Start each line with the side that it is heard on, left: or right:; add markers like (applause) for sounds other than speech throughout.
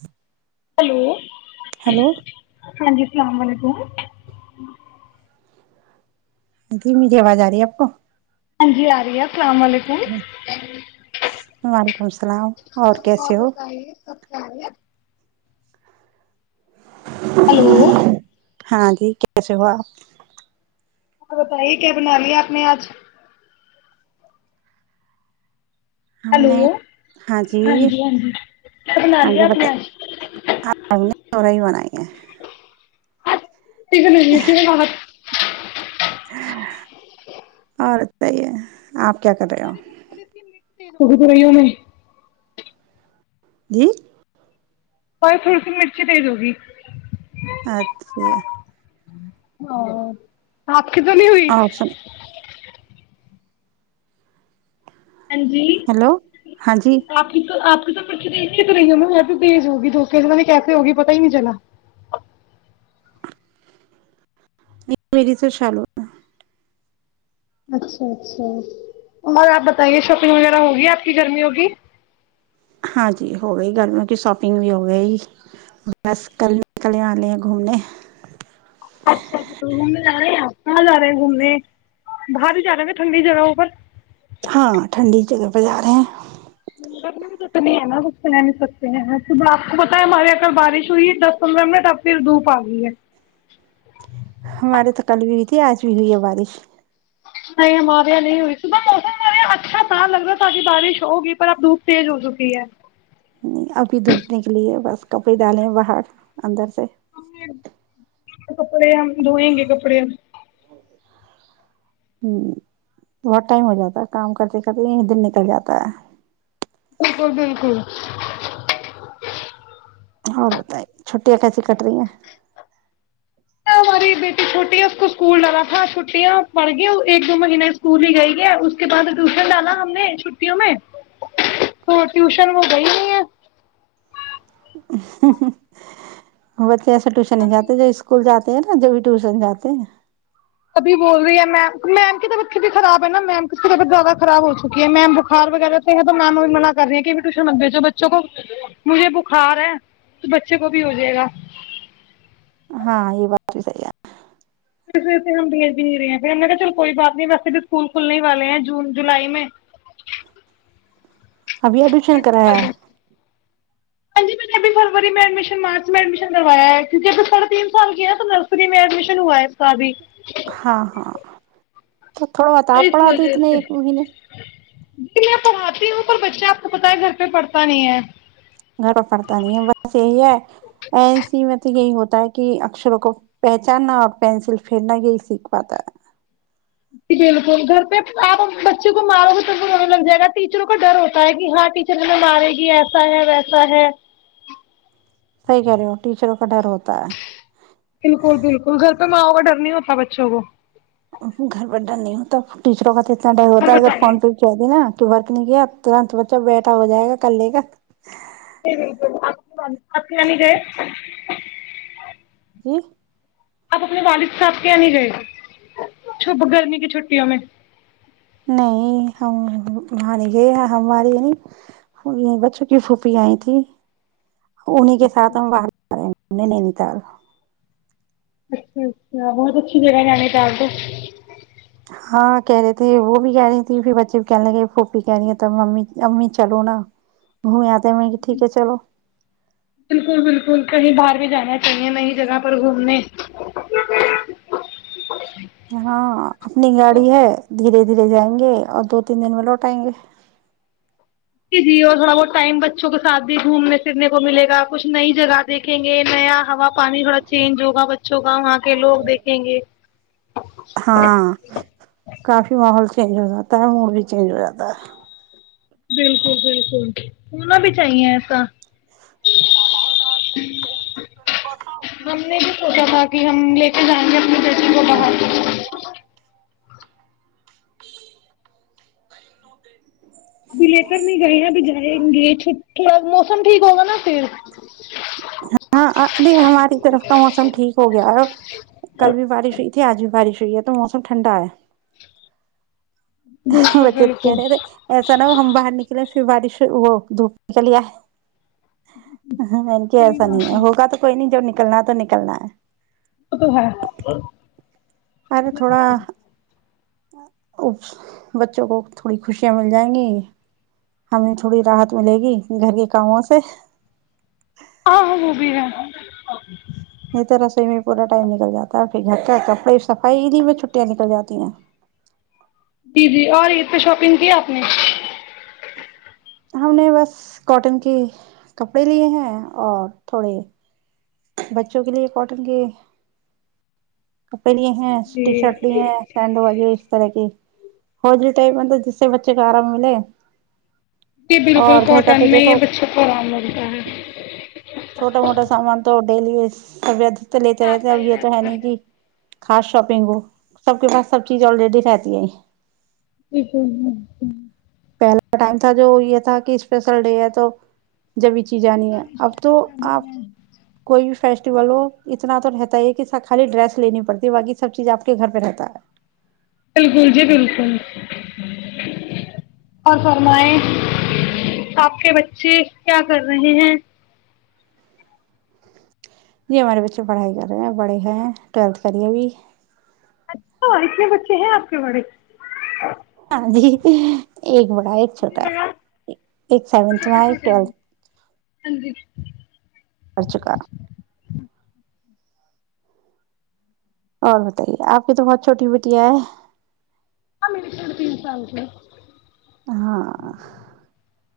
right: ہ (inaudible)
left: ہلو ہاں جی اللام علیکم
right: تھی مجھے آواز آ رہی ہے آپ کو
left: ہاں جی آ رہی ہے السلام علیکم
right: خوش سل اور کیسے ہو
left: کیاار (unintelligible) ہلو
right: ہاں جی کیسے ہوا آپ
left: ہاں بتائیے کیا بنا رہی ہے آپ نے آج
right: ہم
left: ہلو
right: نے ہاں جی
left: کیا بنا
right: ہاں
left: لیا
right: جی
left: آپ نے
right: بتا
left: آج
right: آپ ہم نے سور ہی بنائی ہے
left: ا تیک نہیں ت میں بت
right: اور صحی ہے آپ (unintelligible)
left: ہماری تو تھوڑی سی توڑ تو رہی ہ میں
right: جی
left: اور تھوڑی سی مرچی دے د گی
right: اچھا
left: ہ آ ک تو نہیں ہوئی
right: اور سن
left: ہاں جی
right: ہیلو ہاں جی
left: آپ کی تو آپ چے تو رہی ہ نا میں تو تز ہوگی دھوکے سے نے کیسے ہوگی پتا ہی نہیں چلا
right: مریس سالو
left: اچھا اچھا مگر آپ بتائیے شاپنگ وغیرہ ہوگی آپ کی جرمی ہوگی
right: ہاں جی ہو گئی گھرمیوں کی شاپنگ بھی ہو گئی بس کل کل آ ل ہیں گھومنے
left: اچ گومنے جا رہے ہیں کہاں جا رہے ہیں گھومنے باہر بھی جا رہے ہیں ٹھنڈی جگہوں پر
right: ہاں ٹھنڈی جگہ پہ جا رہے ہیں
left: کتنی ہے نا کچھ کہہ نہیں سکتے ہیں ص آپ کو پتا ہے ہمارے یہل بارش ہوئی ہے دس پندرہ منٹ اب پھر دھوپ آ گئی ہے
right: ہمارے تو کل بھی آج بھی ہوئی ہے بارش
left: نہیں ہمارے یہاں نہیں ہوئی صبح موسم ہمارے یہاں اچھا تھا لگ رہا تھا کہ بارش ہوگی پر اب دھوپ تیز ہو چکی ہے
right: ابھی دھوپنے کے لیے بس کپڑے ڈالیں باہر اندر سے
left: ہم کپڑے ہم دھوئیں گے کپڑے
right: ہممم بہت ٹائم ہو جاتا ہے کام کرتے کرتے یہیں دن نکل جاتا ہے
left: بالکل بالکل
right: اور بتائی چھٹیاں کیسی کٹ رہی ہیں
left: ہماری بیٹی چھوٹی ہے اس کو اسکول ڈالا تھا چھٹیاں پڑ گئی ایک دو مہینے اسکول ہی گئی ہے اس کے بعد ٹیوشن ڈالا ہم نے چھٹیوں میں تو ٹیوشن وہ گئی نہیں ہے
right: ہمہمہہم بتائے ایسے ٹیوشن نہیں جاتے جو اسکول جاتے نا جواب بھی ٹیوشن جاتے ہیں
left: ابھی بول رہی ہے میم میم کی طبیعت کبھی خراب ہے نا میم کی طبیعت زیادہ خراب ہو چکی ہے میم بخار وغیرہ سے ہے تو میم بھی منع کر رہی کہ ٹیوشن من بھیجو بچوں کو مجھے بخار ہے تو بچے کو بھی ہو جائے گا
right: ہاں یہ بات بھی صحیح ہے
left: ہم بھیج بھی نہیں رہے ہیں پھر ہم نے کہا چل کوئی بات نہیں ویسے بھی اسکول کھلنے والے ہیں جون جولائی میں
right: ابھی ایڈمیشن کرایا ہے
left: ہاں جی میں نے ابھی فروری میں ایڈمیشن مارچ میں ایڈمیشن کروایا ہے کیوکہ ابھی ساڑھے تین سال کیا ہے تو نرسری میں ایڈمیشن ہوا ہے اس کا ابھی
right: ہاں ہاں تو تھوڑا بتا پڑا دو اتنے ایک مہینے
left: جی میں پڑھاتی ہوں پر بچہ آپ کو پتا ہے گھر پہ پڑھتا نہیں ہے
right: گھر پہ پڑتا نہیں ہے بس یہی ہے ایسی میںت یہی ہوتا ہے کہ اکشروں کو پہچاننا اور پینسل پھیرنا یہی سیکھ پاتا ہے
left: جی بالکل گھر پہ آپ بچوں کو مارو تو تو میں لگ جائے گا ٹیچروں کو ڈر ہوتا ہے کہ ہاں ٹیچر لیں مارے گی ایسا ہے ویسا ہے
right: صحیح کہہ رہے ہو ٹیچروں کا ڈر ہوتا ہے
left: بالکل بالکل گھر پہ ماں کا ڈر نہیں ہوتا بچوں کو
right: گھر بڈا نہیں ہوتا ٹیچروں کا تو
left: اور
right: ہوتا اگر
left: بتائیے
right: فون پے کہ دیا نا تو فرق نہیں کیا ترنت بچہ بیٹھا ہو جائے گا کل لے کا
left: جی بالکل آپ کی آپ کیانی گئے
right: جی
left: آپ اپنے والد صاحب کے آ نہیں گئے چپ گرمی کی چھٹیوں میں
right: نہیں ہم وہاں نہیں گئے ہمارے یہاں یہی بچوں کی پھپی آئی تھی انہیں کے ساتھ ہم باہر نینتال
left: اچھا اچھا بہت اچھی جگہ ہے نینیتال تو
right: ہاں کہہ رہے تھے وہ بھی کہہ رہی تھی پھر بچے بھی کہنے لے پھوپی کہہ رہی ہیں تب ممی امی چلو نہ گھومے آتے میں ٹھیک ہے چلو
left: بالکل بالکل کہیں باہر بھی جانا چاہیے نئی جگہ پر گھومنے
right: ہاں اپنی گاڑی ہے دھیرے دھیرے جائیں گے اور دو تین دن میں لوٹ آئیں گے
left: جی جی اور تھوڑا بہت ٹائم بچوں کے ساتھ بھی گھومنے پھرنے کو ملے گا کچھ نئی جگہ دیکھیں گے نیا ہوا پانی تھوڑا چینج ہوگا بچوں کا وہاں کے لوگ دیکھیں گے
right: ہاں کافی ماحول چینج ہو جاتا ہے موڈ بھی چینج ہو جاتا ہے
left: بالکل بالکل ہونا بھی چاہیے ایسا ہم نے بھی سوچا تھا کہ ہم لے کے جائیں گے اپنی وہ باہر ابھی لے کر نہیں گئے ہیں ابھی جائ گے چ تھوڑا موسم ٹھیک ہوگا نا پھر
right: ہاں ارے ہماری طرف کا موسم ٹھیک ہو گیا کل بھی بارش ہوئی تھی آج بھی بارش (unintelligible)
left: بالکل
right: بچے تو کہہ
left: بالکل
right: رہے تھے ایسا نہ ہو ہم باہر نکلے پھر بارش پھر وہ دھوپ نکل لیا ہے (unintelligible) نکلنا تو نکلنا ہے
left: وہ تو ہے
right: او بچوں کو تھوڑی خوشیاں مل جائیں گی ہمیں تھوڑی راحت ملے گی گھر کے کاموں سے
left: ہاں ہاں وہ بھی ہے
right: نہیں تو رسوئی میں پورا ٹائم نکل جاتا ہے پھر گھر کا کپڑے صفائی انہیں میں چھٹیاں نکل جاتی ہیں
left: جی جی اور عید پہ شاپنگ کی آپ نے؟
right: ہم نے بس کاٹن کے کپڑے لیے ہیں اور تھوڑے بچوں کے لیے کاٹن کے کپڑے لیے ہیں
left: جی
right: ٹی شرٹ لیے ہیں سینڈ بجو اس طرح کی (unintelligible)
left: جی بالکل
right: اور گھر کا
left: کاٹن
right: تو
left: میں یہ
right: دیکھو
left: بچوں کو آرام لگتا ہے
right: چھوٹا موٹا (unintelligible) تو لیتے رہتے ہیں اب یہ تو ہے نہیں کہ خاص شاپنگ ہو سب کے پاس سب چیزے آلریڈی رہتی ہے
left: ہ ہ ہ ہ
right: پہلا ٹائم تھا جو یہ تھا کہ اسپیشل ڈے ہے تو جب جانی ہے اب تو آپ کوئی بھی فیسٹیول ہو اتنا تو رہتا ہی ہے کہ س خالی ڈریس لینی پڑتی ہے باقی سب چیز آپ کے گھر پہ رہتا ہے
left: بالکل جی بالکل اور فرمائےآپ کے بچے کیا کر رہے ہیں
right: جی ہمارے بچے پڑھائی کر رہے ہیں بڑے ہیں ٹویلتھ کری ابھی
left: اچھا اتنے بچے ہیں آپ کے بڑے
right: ہاں جی ایک بار ایک چھوٹا
left: ہاں
right: ہے ایک سیونتھ میں ایک ٹویلتھ
left: ہاں جی
right: ارچیکا اور بتائیے آپ کی تو بہت چھوٹی بیٹیاں ہیں
left: ہاں میرے صرف تین سال کے
right: ہاں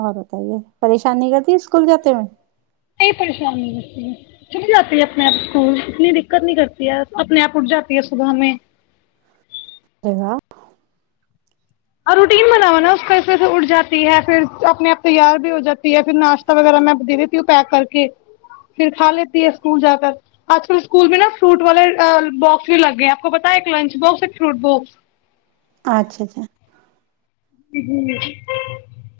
right: اور بتائیے پریشانی کیا تھی اسکول جاتے میں
left: یہئی پریشان نہیں ہوتی چل جاتی ہے اپنے آپ اسکول اتنی دقت نہیں کرتی ہے اپنے آپ اٹھ جاتی ہے صبح میں
right: ے گا (unintelligible)
left: اور روٹین بنا ہوا نا اس کیسے سے اٹھ جاتی ہے پھر اپنے آپ تیار بھی ہو جاتی ہے پھر ناشتہ وغیرہ میں دے دیتی ہوں پیک کر کے پھر کھا لیتی ہے اسکول جا کر آج کل اسکول میں نا فروٹ والے باکس بھی لگ گئے ہیں آپ کو پتا ہے ایک لنچ باکس ایک فروٹ بس
right: اچھا اچھا
left: ج ہ ج (unintelligible)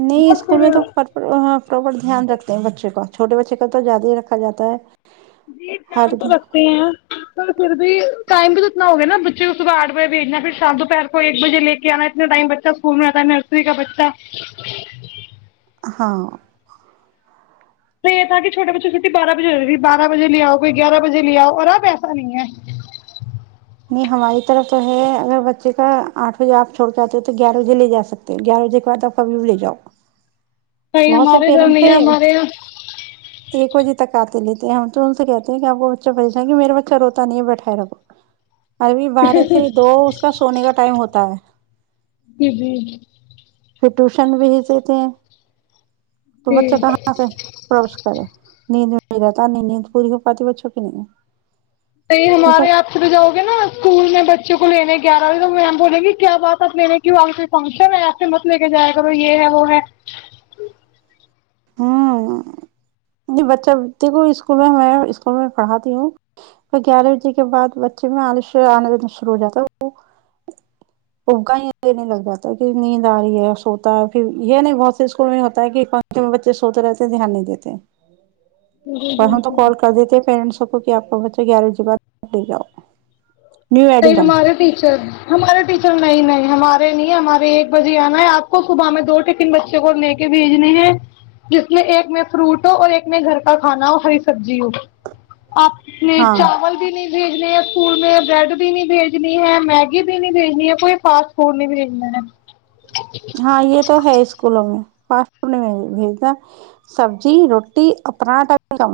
right: نہیں اسکول میں تو ہ فاپر دھیان رکھتے ہیں بچے کا چھوٹے بچے کا تو زیادہ ہی رکھا جا ہے
left: جی
right: ہر
left: دھیان تو
right: دن۔
left: رکھتے ہیں پھر بھی ٹائم تو اتنا ہوگیا نا بچے کو صبح آٹھ بجے بھیجنا ہے پھر شام دوپہر کو ایک بجے لے کے آنا اتنا ٹائم بچہ اسکول میں آتا ہے نرسری کا بچہ
right: ہاں (unintelligible)
left: تو یہ تھا کہ چھوٹے بچے چھٹی بارہ بجے ہو ج تی بارہ بجے لے آؤ کوئی گیارہ بجے لے آؤ اور پیسا نہیں ہے
right: نہیں ہماری طرف تو ہے اگر بچے کا آٹھ بجے آپ چھوڑ جتے ہو تو گیارہ بجے لے جا سکتے ہو گیارہ بجے کے بعد آپ ابھی بھی لے جاؤ
left: کہیں
right: بہت سے
left: ہمارے دھر
right: پیرنٹس
left: نہیں ہے
right: ہیں
left: ہمارے یہاں
right: ایک بجے تک آتے لیتے ہیں ہم تو ان سے کہتے ہیں کہ آپ کو بچہ پریشان کہ میرا بچہ روتا نہیں ہے بیٹھائے رو اربھی بارہ سے دو اس کا سونے کا ٹائم ہوتا ہے
left: جی جی
right: پھر ٹیوشن بھی ہیچتے ہیں تو بچہ
left: جی
right: کہاں سے پروش نیند یر تار نہیں نیند پوری ہوگ پات بچ چھ کی نہیںے
left: ہمارے آپ پ تو جاؤ گے نا اسکول میں بچوں کو کو لینے گیارہ بجے تو مم بولیں گی کیا بات آپ لینے کی آ کوئی فنکشن ہے آیاپ سے مت لے کے جائےا یہ ہے وہ ہے
right: ہ نہیں بچہ دیکھو اسکول میں میں اسکول میں پڑھاتی ہوں پ گیارہ بجے کے بعد بچے میں آلش آنا دا شروع ہو جاتا وہ ابگا دینے لگ جاتا ہے کہ نیند آ رہی ہے سوتا ہے پھر یہ نہیں بہت سے اسکول میں ہوتا ہے کہ میں بچے سوتے رہتے ہیں دھیان نہیں دیتے پر ہ تو کال کر دیتے پیرنٹس کیکہ آپ کو بچا گیارہ بجی بات لے جاؤ نیو
left: نہیں
right: ایڈمیشن
left: ہمارے ٹیچر ہمارے ٹیچر نہیں نہیں ہمارے نہیں ہمارے ایک بجے آنا ہے آپ کو صبح میں دو ٹکن بچے کو لے کے بھیجنے ہے جس میں ایک میں فروٹ ہو اور ایک میں گھر کا کھانا ہو ہری سبزی ہو آپ نے
right: ہاں
left: چاول بھی نہیں بزنس (unintelligible) اسکول میں بریڈ بھی نہیں بھیجنی ہے میگی بھی نہیں بھیجنی ہے کوئی فاسٹ فوڈ نہیں بھیجنا ہے
right: ہاں یہ تو ہے اسکولوں میں فاسٹ فوڈ بھیج د سبزی روٹی اورنااٹا بھی کم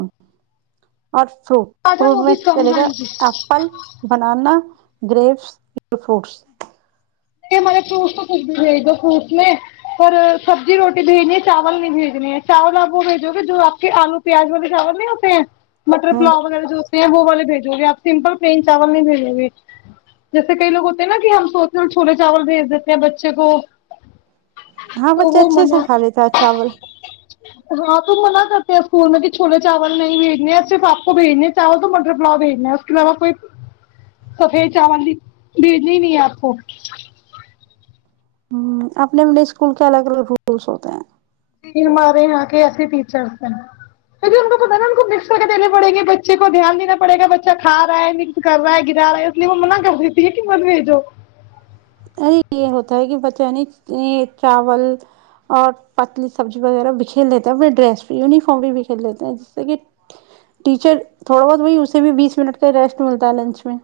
right: اور فروٹ
left: اچھا
right: فروٹ
left: وہ بھی
right: میں
left: کم
right: کرلے
left: ہاں
right: گا
left: جی
right: ایپل بنانا گریپس فروٹس
left: مارے فروٹ تو کچھ بھی بھیج دو فروٹ میں پر سبزی روٹی بھیجنی ہے چاول نہیں بھیجنے ہے چاول آپ وہ بھیجو گے جو آپ کے آلو پیاز ویرے چاول نہیں ہوتے ہیں مٹر
right: ہاں
left: پلاؤ وغیرہ جو ہوتے ہیں وہ والے بھیٹ آپ سمپل پلین چاول نہیں بھیج گے جیسے کئی لو ہوتے نا کہ ہم سوچ چھولے چاول بھیج دیتے ہیں بچے کو
right: ہاں
left: تو
right: بچے
left: وہ
right: اچھے سے
left: منع
right: کھا لیتا چاول
left: ہاں تو منع کرتے ہیں اسکول میں کہ چھولے چاول نہیں بھیجنے صرف آپ کو بھیجنے ہے چاول تو مٹر پلاؤ بھیجنا ہے اس کے علاوہ کوئی سفید چاول بھی بھیجنے ہی نہیں ہے آپ کو
right: اپنے اپنے اسکول کے الگ الگ رولس ہوتے ہیں
left: جی ہمارے یہاں کے ایسے ٹیچرس ہیں پھر ان کو پتا نا ان کو مکس کر کے دینے پڑیں گے بچے کو دھیان دینا پڑے گا بچہ کھ رہا ہے مکس کر رہا ہے گرا رہا ہے اس لیے وہ منع کر دیتی ہے کہ من بھیجو
right: ارے یہ ہوتا ہے کہ بچہ ن چاول اور پتلی سبزی وغیرہ بکھیر لیتا ہے اپنے ڈریس یونیفارم بھی بکھیر لیتے ہیں جس سے کہ ٹیچر تھوڑا بہت وہی اسے بھی بیس منٹ کا ریسٹ ملتا ہے لنچ میں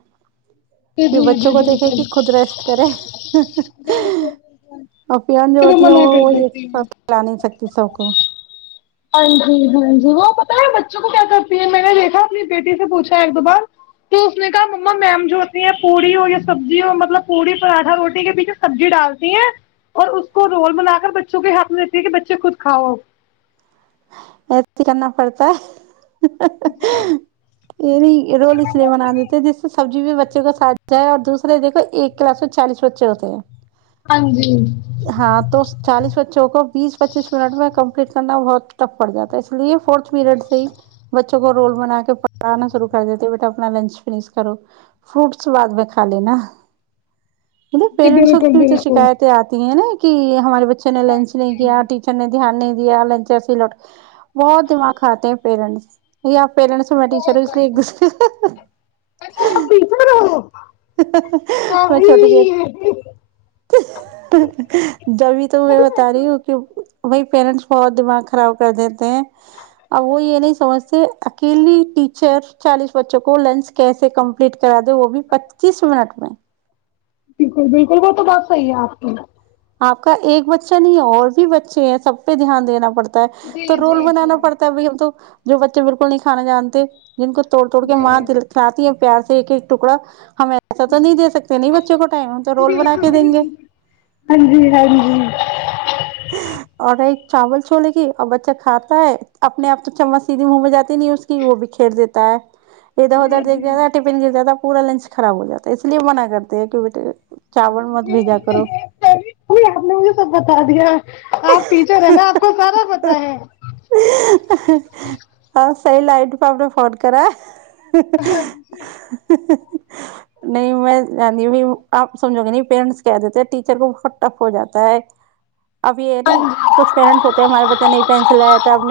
left: جی
right: پھر
left: جی
right: بچوں کو دیکھے کہ خود رست اور پان جو
left: بالکل
right: ہوتی ہے
left: منع
right: وہ
left: کر دیتی ہے
right: وہیے سکتی سو کو
left: ہاں جی ہاں جی وہ پتا ہے بچوں کو کیا کرتی ہے میں نے دیکھا اپنی بیٹی سے پوچھا ایک دو بار تو اس نے کہا ما میم جو ہوتی ہے پوڑی ہو یا سبزی ہو مطلب پوڑی پراٹھا روٹی کے بیچ سبزی ڈالتی ہے اور اس کو رول بنا کر بچوں کے ہاتھ میں دیتی ہے کہ بچے خود کھاؤ
right: کرنا پڑتا ہے یہ نہیں روول اس لیے بنا دیتے جس سبزی بچے کو سھا ہے اور دوسرے دیکو ایک کلاس میں چالیس بچے ہوتے ہیں
left: ہاں جی
right: ہاں تو چالیس بچوں کو بیس پچیس منٹ میں کم پ کرنا بہت پڑ جاتا ہے اس لیے فورتھ پیریڈ سے ہی بچوں کو رول بنا کے پڑھانا شروع کر دیتے بیٹا اپنا لنچ فش کرو فروٹس بعد میں کھا لےینا مطلب
left: جی
right: پیرنٹسوں کی
left: بالکل
right: بھی تو
left: بالکل
right: شکایتیں آتی ہیں نا ہمارے بچے چ نے لنچ نہیں کیا ٹیچر نے دھیانانی نہیں دیا لنچ لٹ بہت دماغ کھاتے ہیں پیرنٹس یا پیرنٹس میں ٹیچر ہوں اس لیے ایکسرے
left: اچھا آپ ٹیچر ہو
right: میں چھوٹ گ
left: کبھی
right: جبھی تو میں بتا رہی ہوں کہ بائی پیرنٹس بہت دماغ خراب کر دیتے ہیں اب وہ یہ نہیں سمجھتے اکیلی ٹیچر چالیس بچوں کو لنچ کیسے کمپلیٹ کرا دے وہ بھی پچیس منٹ میں
left: بالکل بالکل وہ تو بات صحیح ہے آپ کی
right: آپ کا ایک بچہ نہیں ہے اور بھی بچے ہیں سب پہ دھیان دینا پڑتا تو رول بنانا پڑتا ہے بائی ہم تو جو بچے بالکل نہیں کانے جانتے جن کو توڑ توڑ کے ماں دلکھاتی ہے پیار سے ایک ایک ٹکڑا ہم ایسا تو نہیں دے سکتے نہیں بچوں کو ٹائم ہو تو رول بنا کے دیں گے
left: ہاں جی ہاں جی
right: اور ایک چاول چھوولے کی اور بچہ کھاتا ہے اپنے آپ تو چمچ سیدھی منہ میں جاتی نہیں اس کی وہ بھی کھیر دیتا ہے ادھر ادھر دیک رہا تھا ٹفن گر جاتا پورا لنچ خراب ہو جاتا ہے اس لیے منع کرتے ہیں کہ بیٹے چاول مت بجا کرو
left: جی آپ نے مجھے سب بتا دیا آپ ٹیچر ہیں نا آپ کو سارا پتا ہے
right: سی لائٹ پ آپڑ فڈ کرا (inaudible) نہیں میں جانتی ہ آپ سمجھو گے نہیں پیرنٹس کہ دیتے ہیں ٹیچر کو بہت ٹف ہو جاتا ہے اب یہ نی کچھ پییرنٹس ہوتے ہیں ہمارے پ نہیں پینسل آیا تھا اب